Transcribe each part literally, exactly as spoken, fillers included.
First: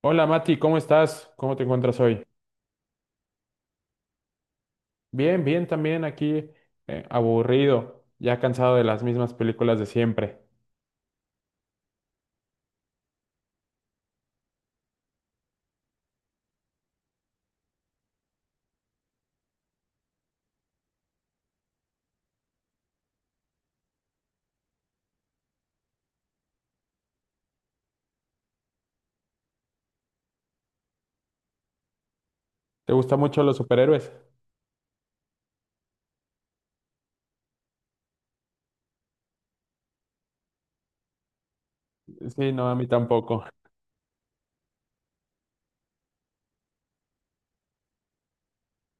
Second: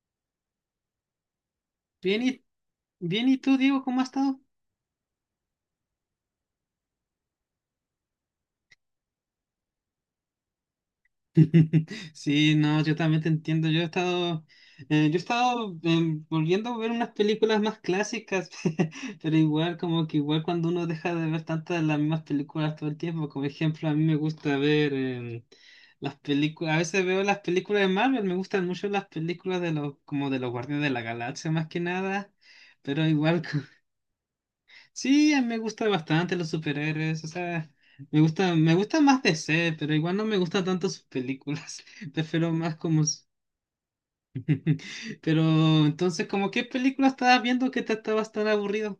Hola Mati, ¿cómo estás? ¿Cómo te encuentras Bien hoy? y, bien, ¿y tú, Diego, cómo has estado? Bien, bien también aquí, eh, aburrido, ya cansado de las mismas películas de siempre. Sí, no, yo también te entiendo. Yo he estado, eh, yo he estado eh, volviendo a ver unas películas más clásicas. Pero igual, como que igual cuando uno deja de ver tantas de las mismas películas todo el tiempo, como ejemplo, a mí me gusta ver em, las películas, a veces veo las películas de Marvel, me gustan mucho las películas de los, como de los Guardianes de la Galaxia más que nada, ¿Te pero gustan mucho igual. los superhéroes? Sí, a mí me gusta bastante los superhéroes, o sea, me gusta, me gusta más D C, pero igual no me gustan tanto sus películas. Prefiero Sí, no, a más mí como s- tampoco. Pero entonces, ¿como qué película estabas viendo que te estabas tan aburrido?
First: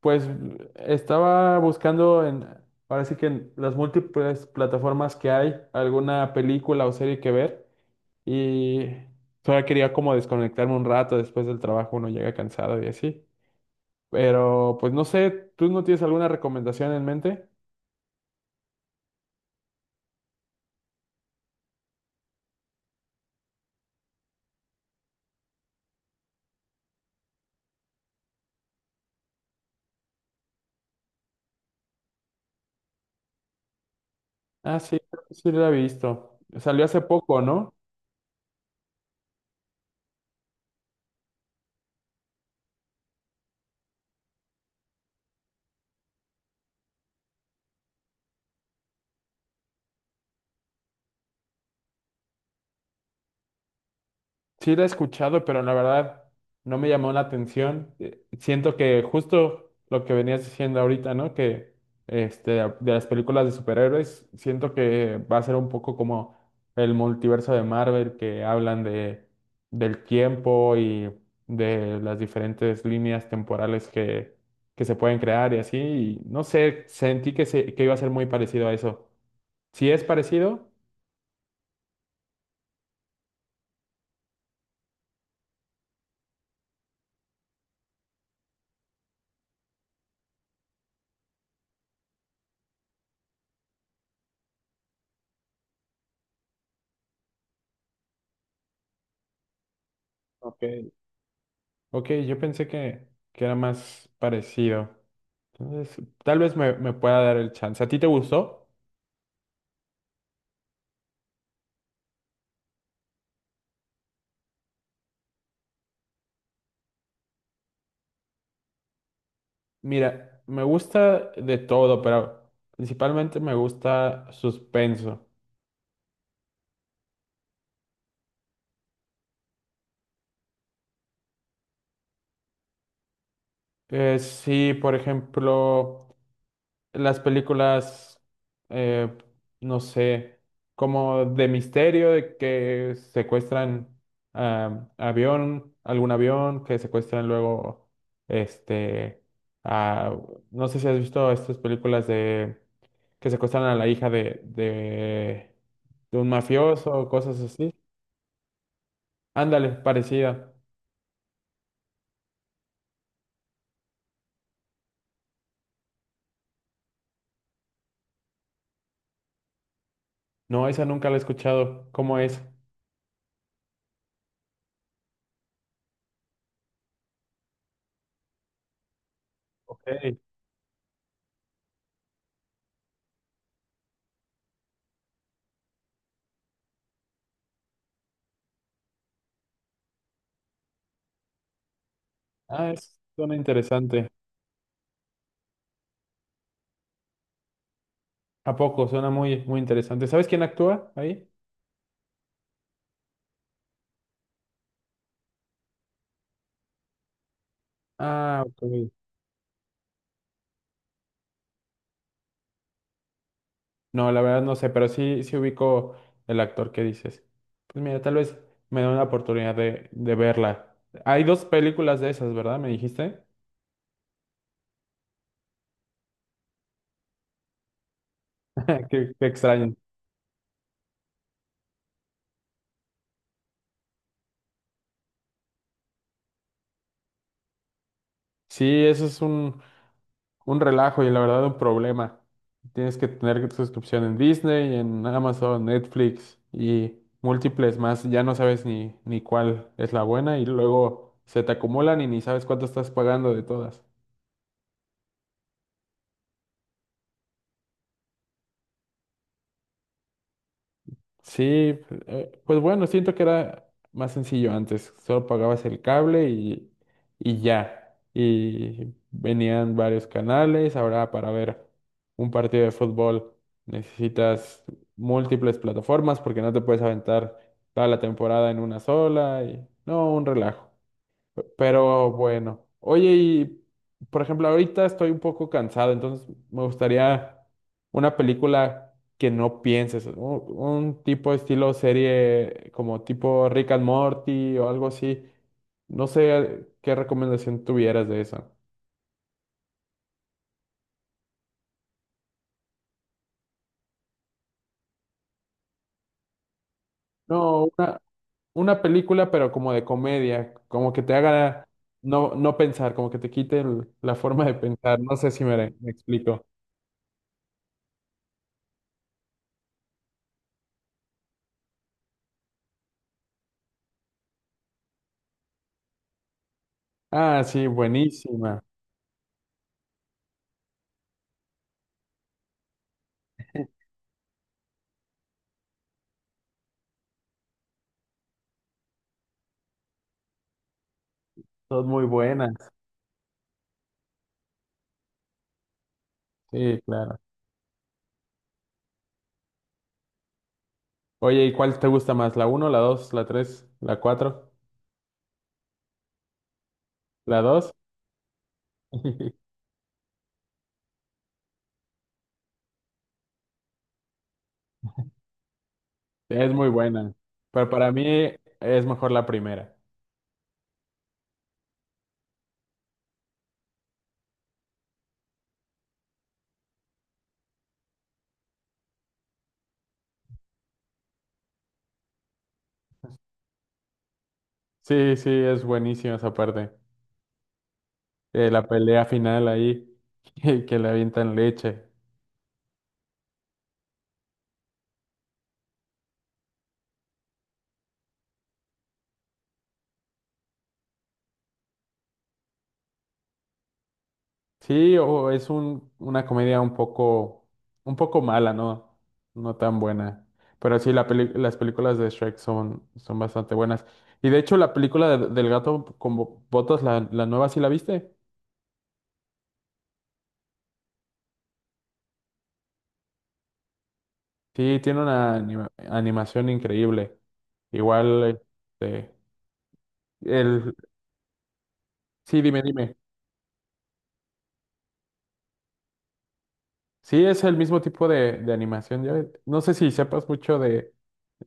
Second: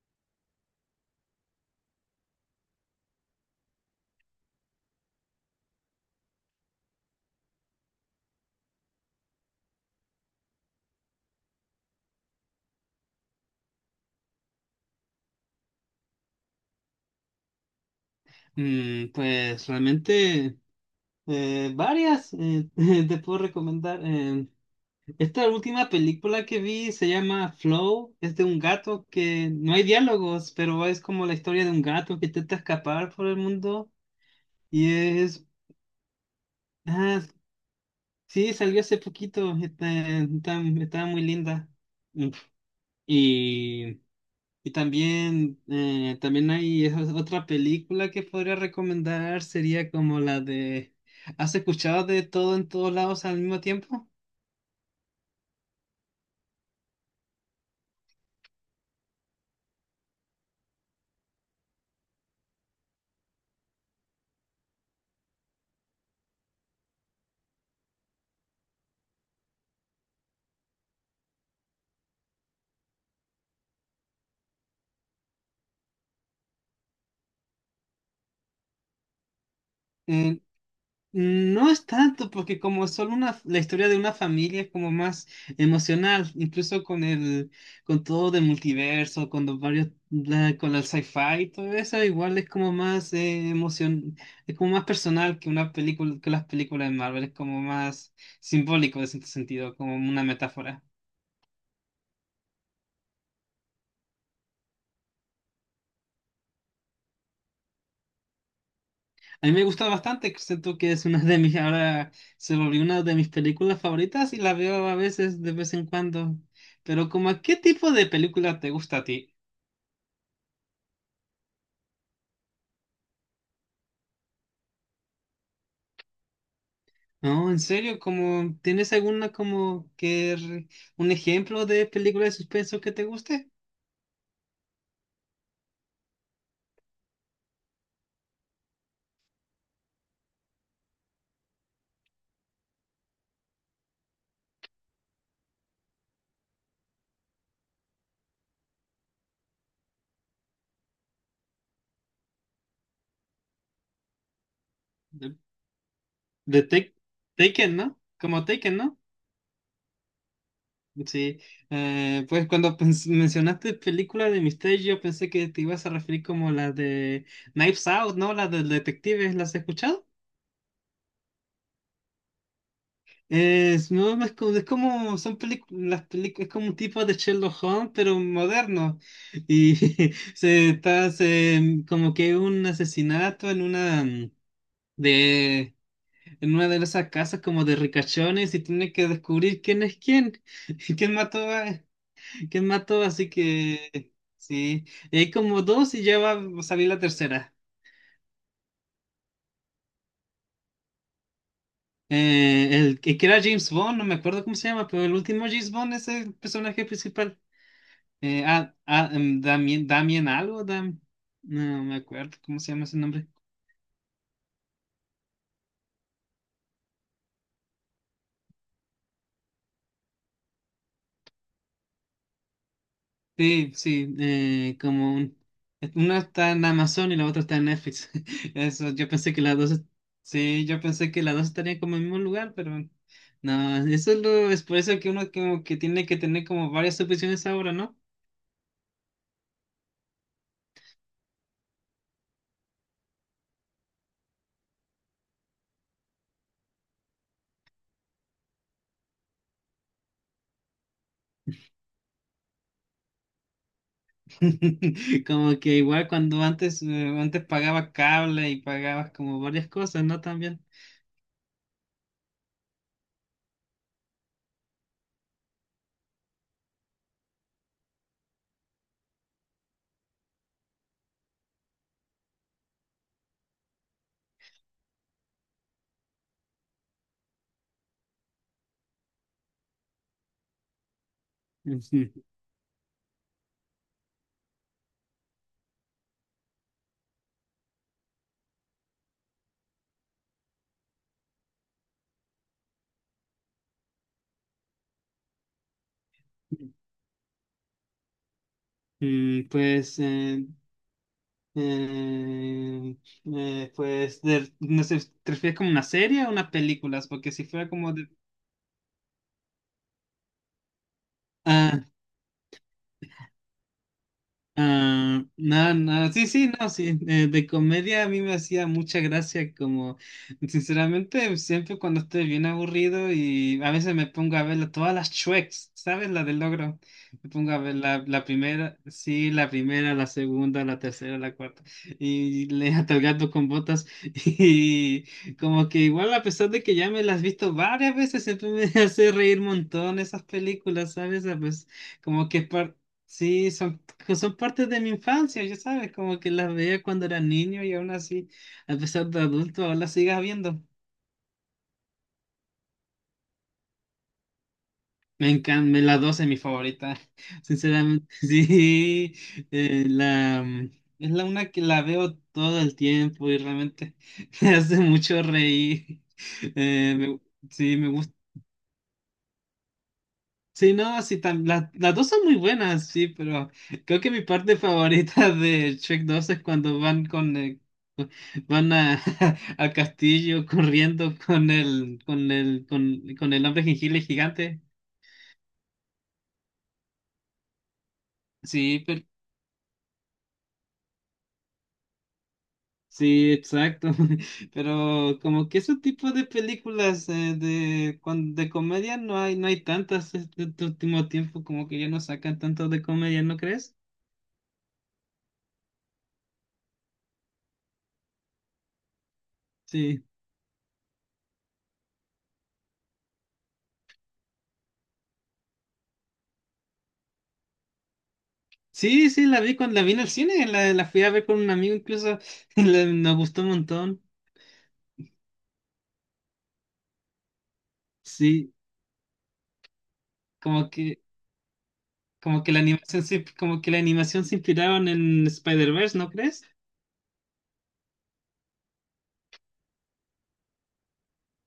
Pues estaba buscando en, ahora sí que en las múltiples plataformas que hay, alguna película o serie que ver y solo quería como desconectarme un rato después del trabajo, uno llega cansado y así. Pero pues no sé, ¿tú no tienes alguna recomendación en mente? Mm, pues realmente eh, varias. Eh, te puedo recomendar. Eh, esta última película que vi se llama Flow, es de un gato que no hay diálogos, pero es como la historia de un gato que intenta escapar por el mundo Ah, y sí, creo que es... sí la he visto. Salió hace ah, poco, ¿no? sí, salió hace poquito, está, está- está muy linda. Mm, Y, y también, eh, también hay es- otra película que podría recomendar, sería como la de... ¿Has escuchado de todo en todos lados al mismo tiempo? Sí la he escuchado, pero la verdad no me llamó la atención. Eh, Siento que justo lo que venías diciendo ahorita, ¿no? Que este, de las películas de superhéroes, siento que va a ser un poco como el multiverso de Marvel, que hablan de, del tiempo y de las diferentes líneas temporales que, que se pueden crear y así. Y no sé, sentí que, se, que iba a ser muy parecido a eso. Si es Eh, parecido... No es tanto, porque como es solo una, la historia de una familia es como más emocional, incluso con el, con todo del multiverso, con los varios, la- con el sci-fi y todo eso, igual es como más eh, emoción, es como más personal que una película, que las películas de Marvel, es como más simbólico en cierto sentido, como una Ok. metáfora. Ok, yo pensé que, que era más parecido. Entonces, tal vez me, me pueda dar el chance. ¿A ti te gustó? A mí me gusta bastante, siento que es una de mis, ahora se volvió una de mis películas favoritas y la veo a veces de vez en cuando. Pero como, ¿a ¿qué tipo de película te gusta a ti? Mira, me gusta de todo, pero principalmente me gusta suspenso. No, en serio, como, ¿tienes alguna como que re- un ejemplo de película de suspenso que te guste? Eh, sí, por ejemplo. las películas, eh, no sé, como de misterio, de que secuestran ah, avión, algún avión, que secuestran luego, este, a- no sé si has visto estas películas de que secuestran a la hija de, De, de, de un de mafioso Take- o cosas así. Taken, ¿no? Como Taken, ¿no? Ándale, parecida. Sí, eh, pues cuando pens- mencionaste película de misterio, yo pensé que te ibas a referir como la de Knives Out, ¿no? La del detective, ¿las has escuchado? No, esa nunca la he escuchado. ¿Cómo es? Es, no, es como, es como son películas, las películas, es como un tipo de Sherlock Holmes, pero moderno. Y Ok. se está se- como que un asesinato en una mm, de en una de esas casas como de ricachones y tiene que descubrir quién es quién, quién mató a, quién Ah, es, mató, así suena interesante. que sí. Y hay como dos y ya va a salir la tercera. ¿A poco? Suena muy, muy interesante. ¿Sabes quién actúa ahí? Eh, el que que era James Bond, no me acuerdo cómo se llama, pero el último James Bond es el personaje principal. Ah, Eh, ah, ok. ah, em, Damien, Damien algo, Dam, no me acuerdo cómo se llama ese nombre. No, la verdad no sé, pero sí, sí ubico el actor que dices. Pues mira, tal vez me da una oportunidad de, de verla. Hay dos películas de esas, ¿verdad? Me dijiste. Sí, sí, eh, como un, una está en Amazon y la otra está en Netflix. Eso, yo Qué, qué pensé que las dos, extraño. est- sí, yo pensé que las dos estarían como en el mismo lugar, pero no, eso es, lo, es por eso que uno como que tiene que tener como varias opciones ahora, ¿no? Sí, eso es un, un relajo y la verdad un problema. Tienes que tener suscripción en Disney, en Amazon, Netflix y múltiples más. Ya no sabes ni, ni cuál es la buena y luego se te acumulan y ni sabes cuánto estás pagando de todas. Como que igual cuando antes, eh, antes pagaba cable y pagabas como varias cosas, ¿no? También. Sí, pues eh, pues bueno, siento que era más sencillo antes. Solo pagabas el cable y, y ya. Y venían varios canales. Ahora para ver un partido de fútbol necesitas múltiples plataformas porque no te puedes aventar toda la temporada en una sola. Y no, un relajo. Pero Ujú. bueno, oye, y por ejemplo, ahorita estoy un poco cansado, entonces me gustaría una película que no pienses, un, un tipo de estilo serie como tipo Rick and Morty o algo así. No sé qué recomendación tuvieras de eso. Mm, pues, eh, Eh, eh, pues, de- no sé, ¿te refieres como una serie o unas películas? Porque si No, fuera como una, de... una película, pero como de comedia, como que te haga Ah, no, no pensar, como que te quite el- la forma de pensar. No ah, sé si no, me, me no, sí, explico. sí, no, sí. Eh, de comedia a mí me hacía mucha gracia, como, sinceramente, siempre cuando estoy bien aburrido y a veces me pongo a ver la- todas las Shreks, ¿sabes? La del logro. Me Ah, pongo a sí, ver la, la buenísima, primera, sí, la primera, la segunda, la tercera, la cuarta. Y le hasta el gato con botas. Y como que igual, a pesar de que ya me las he visto varias veces, siempre me hace reír un montón esas películas, ¿sabes? Ah, pues, son muy como que es buenas. par- sí, son, que son partes de mi infancia, ya sabes, como que las Sí, veía cuando claro. era niño y aún así, a pesar de adulto, aún las sigas viendo. Oye, ¿y cuál te gusta más? ¿La uno, la dos, la tres, la cuatro, Me encanta, la dos es mi favorita, la dos? sinceramente. Sí, eh, la, mm, es la una que la veo todo el tiempo y realmente me hace mucho reír. Es muy Eh, buena, me- pero sí, me para gusta. mí es mejor la primera. Sí, no, sí, tam- la- las dos son muy buenas, sí, pero creo que mi parte favorita de Shrek dos es cuando van con eh, cu- van a, al castillo corriendo con el con el con, con el hombre jengibre gigante. Sí, sí, es buenísima esa parte. Eh, la Sí, pero, pelea final ahí, que que le avientan leche. sí, exacto. Pero como que ese tipo de películas eh, de cuan- de comedia no hay no hay tantas este este último tiempo como que ya no sacan tanto de comedia, ¿no crees? Sí, o es un, una comedia un poco, un poco mala, ¿no? No tan Sí. buena. Pero sí, la peli- las películas de Shrek son, son bastante buenas. Y de hecho, la película de- del gato con bo- botas, la, la nueva, ¿sí la viste? Sí, sí, la vi cuando la vi en el cine, la, la fui a ver con un amigo incluso, la- nos gustó un montón. Sí, tiene una anima- animación increíble. Igual, Sí, este, como el, que, sí, como que la dime, dime. animación se, como que la animación se inspiraron en Spider-Verse, ¿no crees? Sí, es el mismo tipo de, de animación. Ya- no sé si sepas mucho de,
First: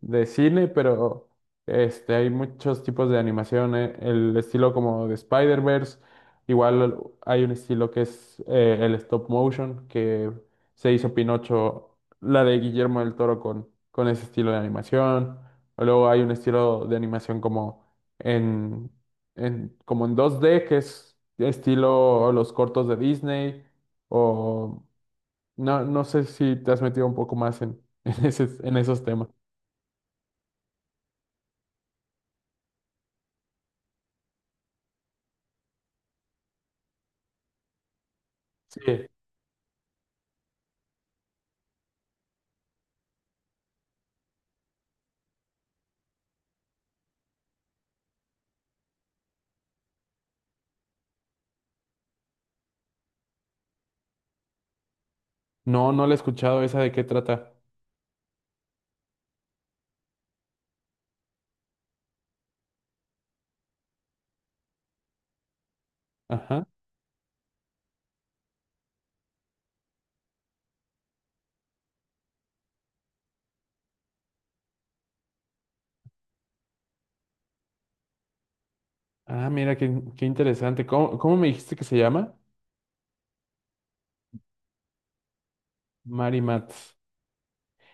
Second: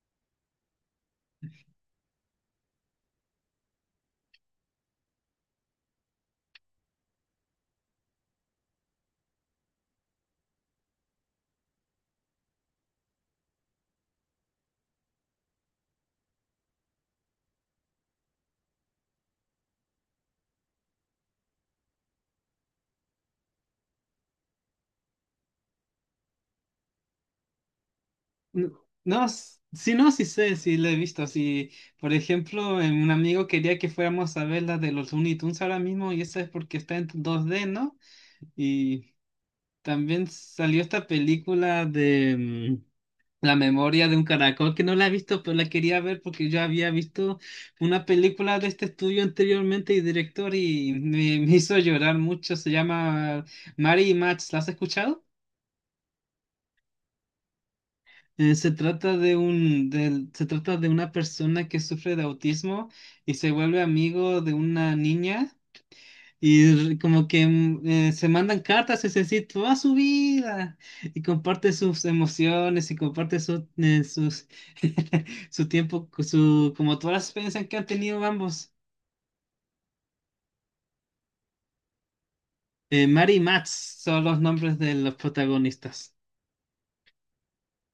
de cine, pero este, hay muchos tipos de animación. eh, El estilo como de Spider-Verse, igual hay un estilo que es eh, el stop motion, que se hizo Pinocho, la de Guillermo del Toro con, con ese estilo de animación. O luego hay un estilo de animación como en, en, como en dos D, que es estilo los cortos de Disney, o no, no sé si te has metido un poco más en, en, ese- N- en esos No, temas. s- sí, no, sí sé, sí la he visto. Sí, por ejemplo, eh, un amigo quería que fuéramos a ver la de los Looney Tunes ahora mismo, y esa es porque está en dos d, ¿no? Sí. Y también salió esta película de mm, La memoria de un caracol que no la he visto, pero la quería ver porque yo había visto una película de este estudio anteriormente y director y me, me hizo llorar mucho. Se llama Mary y Max. ¿La has escuchado? No, no la he escuchado. ¿Esa de qué trata? Eh, se trata de un, del- se trata de una persona que sufre de autismo y se vuelve amigo de una niña. Ajá. Y r- como que mm, eh, se mandan cartas, es decir, toda su vida, y comparte sus emociones, y comparte su, eh, sus, su tiempo, su, como todas las experiencias que han tenido ambos. Ah, mira, qué, qué interesante. ¿Cómo, cómo me dijiste que se llama? Eh, Mary y Max son los nombres de los protagonistas. Mary Mats.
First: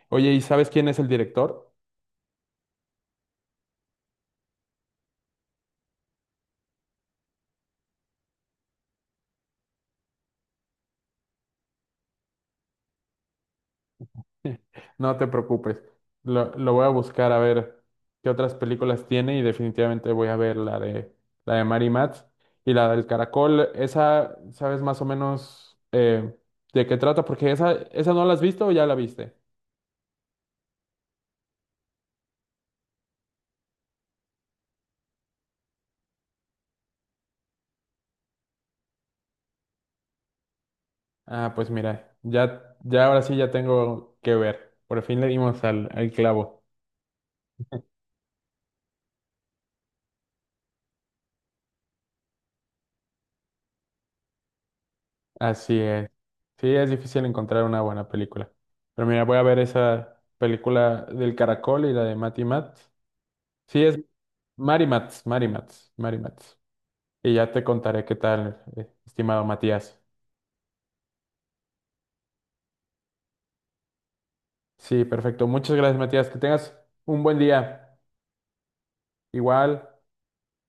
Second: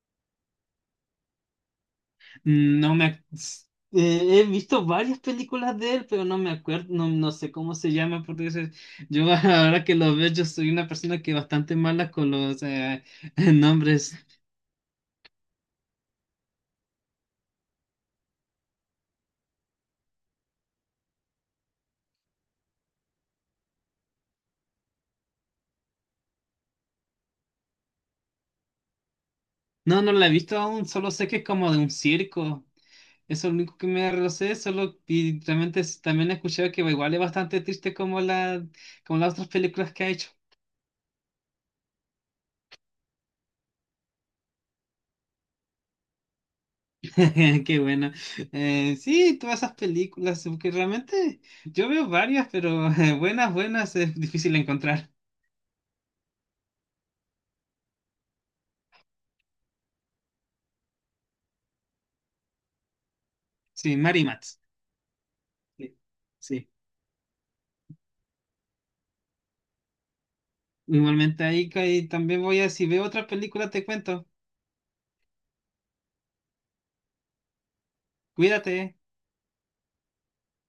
Oye, ¿y sabes quién es el director? Mm, no me, ac- s- eh, he visto varias películas de él, pero no me acuerdo, no, no sé cómo se llama, porque ese- yo ahora que lo veo, yo soy una persona que bastante mala con los eh, nombres. No te preocupes. Lo, lo voy a buscar a ver qué otras películas tiene y definitivamente voy a ver la de la de Mary Matz y la del Caracol. Esa, ¿sabes más o menos eh, de qué trata? Porque esa, esa no la has visto o ya la viste. No, no la he visto aún, solo sé que es como de un circo. Eso es lo único que me lo sé, solo y realmente es- también he escuchado que igual es bastante triste como la como las otras películas que ha hecho. Ah, pues mira, ya, ya ahora sí ya tengo que ver. Por fin le dimos al, al clavo. Qué bueno. Eh, sí, todas esas películas, que realmente yo veo varias, pero eh, buenas, buenas es difícil encontrar. Así es. Sí, es difícil encontrar una buena película. Pero mira, voy a ver esa película del Caracol y la de Matty Matt. Sí, Sí, es Mary Mats. Marimats, Marimats, Sí. Marimats. Sí. Y ya te contaré qué tal, eh, estimado Matías. Igualmente ahí, ahí también voy a, si veo otra película te cuento. Sí, perfecto. Muchas gracias, Matías. Que tengas un buen día. Cuídate. Igual.